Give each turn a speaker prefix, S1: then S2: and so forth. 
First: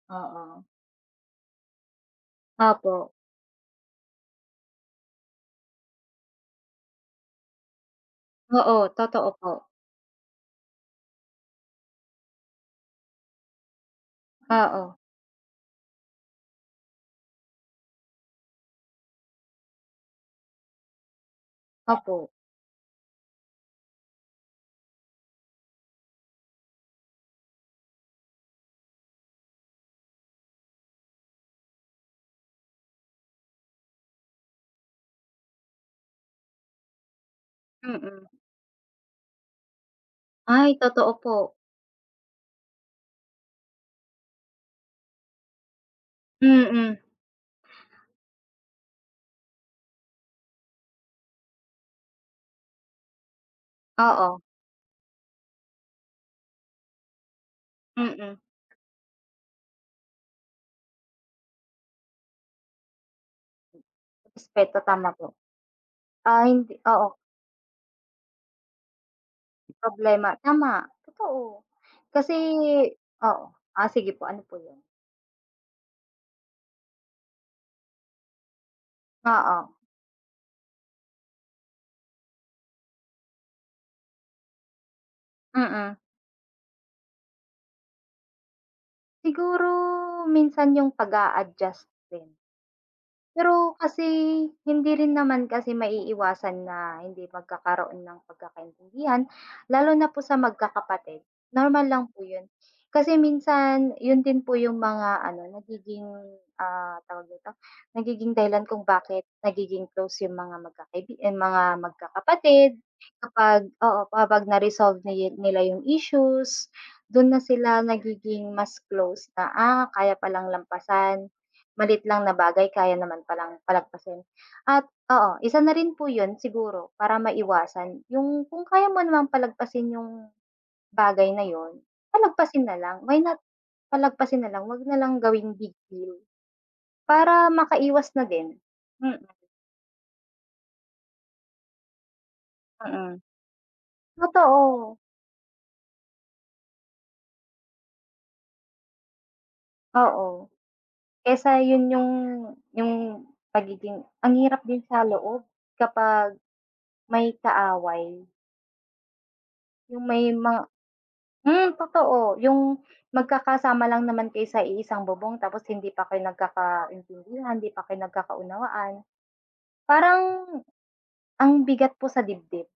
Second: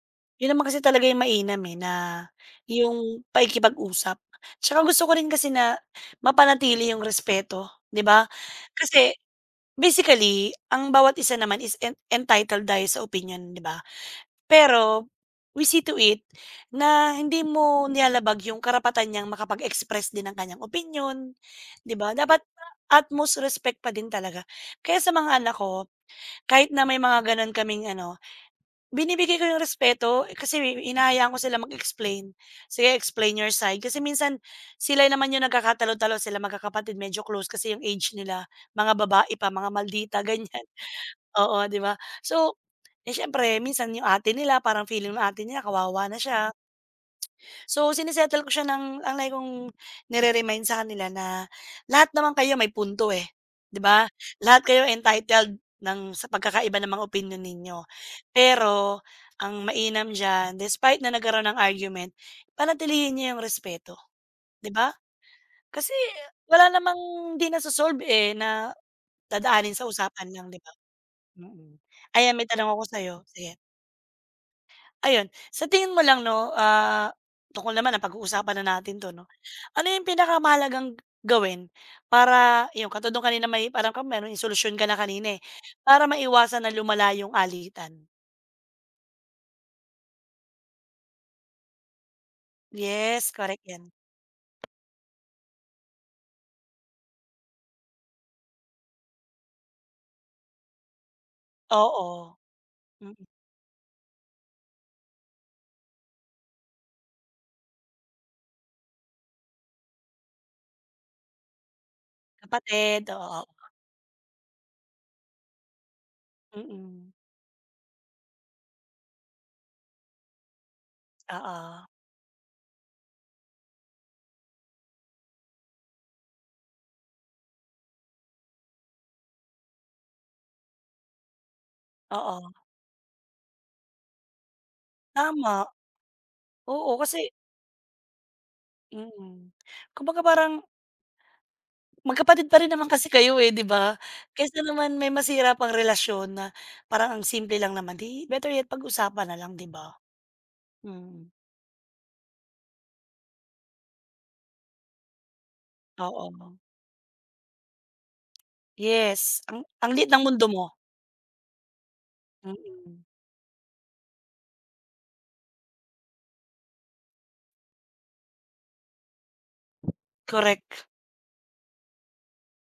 S1: 'Yun
S2: Oo.
S1: naman kasi talaga 'yung mainam, eh, na
S2: Opo.
S1: 'yung pakikipag-usap. Tsaka gusto ko rin kasi na mapanatili 'yung respeto di ba,
S2: Oo,
S1: kasi
S2: totoo po.
S1: basically ang bawat isa naman is en entitled tayo sa opinyon di ba,
S2: Oo.
S1: pero we see to it na hindi mo nilalabag 'yung karapatan niyang makapag-express din ng kaniyang opinyon di ba,
S2: Opo.
S1: dapat at most respect pa din talaga. Kaya sa mga anak ko, kahit na may mga gano'n kaming ano, binibigay ko 'yung respeto kasi hinahayaan ko sila mag-explain. "Sige explain your side," kasi minsan sila naman 'yung nagkakatalo-talo silang magkakapatid medyo close kasi 'yung age
S2: Mm.
S1: nila mga babae pa mga maldita ganiyan.
S2: Ay, totoo po.
S1: Oo, di ba, so, eh, siyempre minsan 'yung ate nila parang feeling ng ate nila kawawa na siya.
S2: Mm.
S1: So sine-settle ko siya, ng ang lagi kong nire-remind sa kanila na, "Lahat naman kayo may punto, eh, di ba,
S2: Oo.
S1: lahat kayo entitled ng sa pagkakaiba ng mga opinyon ninyo.
S2: Mm.
S1: Pero ang mainam diyan, despite na nagkaroon ng argument panatilihin niyo 'yung respeto." Di
S2: Respeto,
S1: ba,
S2: tama po.
S1: kasi
S2: Ay
S1: wala
S2: hindi,
S1: namang
S2: oo.
S1: di naso-solve, eh, na dadaanin sa usapan
S2: Problema
S1: lang di ba?
S2: tama. Totoo,
S1: Mm.
S2: kasi
S1: Ayan may tanong ako sa'yo,
S2: oo.
S1: sige.
S2: Ah, sige po, ano po 'yun.
S1: Ayun, sa tingin mo lang 'no, ah, tutal naman napag-uusapan natin 'to 'no,
S2: Oo.
S1: ano 'yung pinakamahalagang gawin para 'yung katulad nung kanina may alam ka, pero may solusyon ka na kanina, eh,
S2: Mm.
S1: para maiwasan na lumala 'yung alitan?
S2: Siguro minsan 'yung pag-a-adjust din.
S1: Yes, correct
S2: Pero
S1: 'yan.
S2: kasi hindi rin naman kasi maiiwasan na hindi magkakaroon ng 'di pagkakaintindihan lalo na po sa magkakapatid. Normal lang po
S1: Oo,
S2: yun, kasi
S1: mm.
S2: minsan 'yun din po 'yung mga ano, nagiging, ah, tawag nito, nagiging dahilan kung bakit nagiging close 'yung mga magkakaibigan, ay mga, magkakapatid
S1: Kapatid, oo.
S2: kapag oo, kapag na-resolve niye nila 'yung issues,
S1: Mm.
S2: do'n na sila nagiging mas close na, ah, kaya palang lampasan,
S1: Oo.
S2: maliit lang na bagay kaya naman palang palagpasin. At oo, isa na rin po 'yun, siguro para maiwasan 'yung kung kaya mo namang palagpasin 'yung bagay na 'yun,
S1: Oo.
S2: palagpasin na lang why not palagpasin na lang huwag na lang gawing
S1: Tama,
S2: big deal
S1: oo, kasi
S2: para makaiwas na din, mm.
S1: Mm, kumbaga parang Magkapatid pa rin naman kasi
S2: Mm.
S1: kayo, eh, di ba, kaysa naman
S2: Totoo.
S1: may masira pang relasyon na parang ang simple lang naman, eh, better yet pag-usapan nalang di ba,
S2: Oo,
S1: mm.
S2: kaysa 'yun 'yung 'yung pagiging, ang hirap din sa loob kapag
S1: Oo.
S2: may kaaway.
S1: Yes ang ang
S2: 'Yung
S1: liit ng
S2: may
S1: mundo
S2: mga
S1: mo.
S2: hmm, totoo. 'Yung
S1: Mm.
S2: magkakasama lang naman kayo sa iisang bubong, tapos hindi pa kayo nagkakaintindihan, hindi pa kayo nagkakaunawaan parang
S1: Correct.
S2: ang bigat po sa dibdib.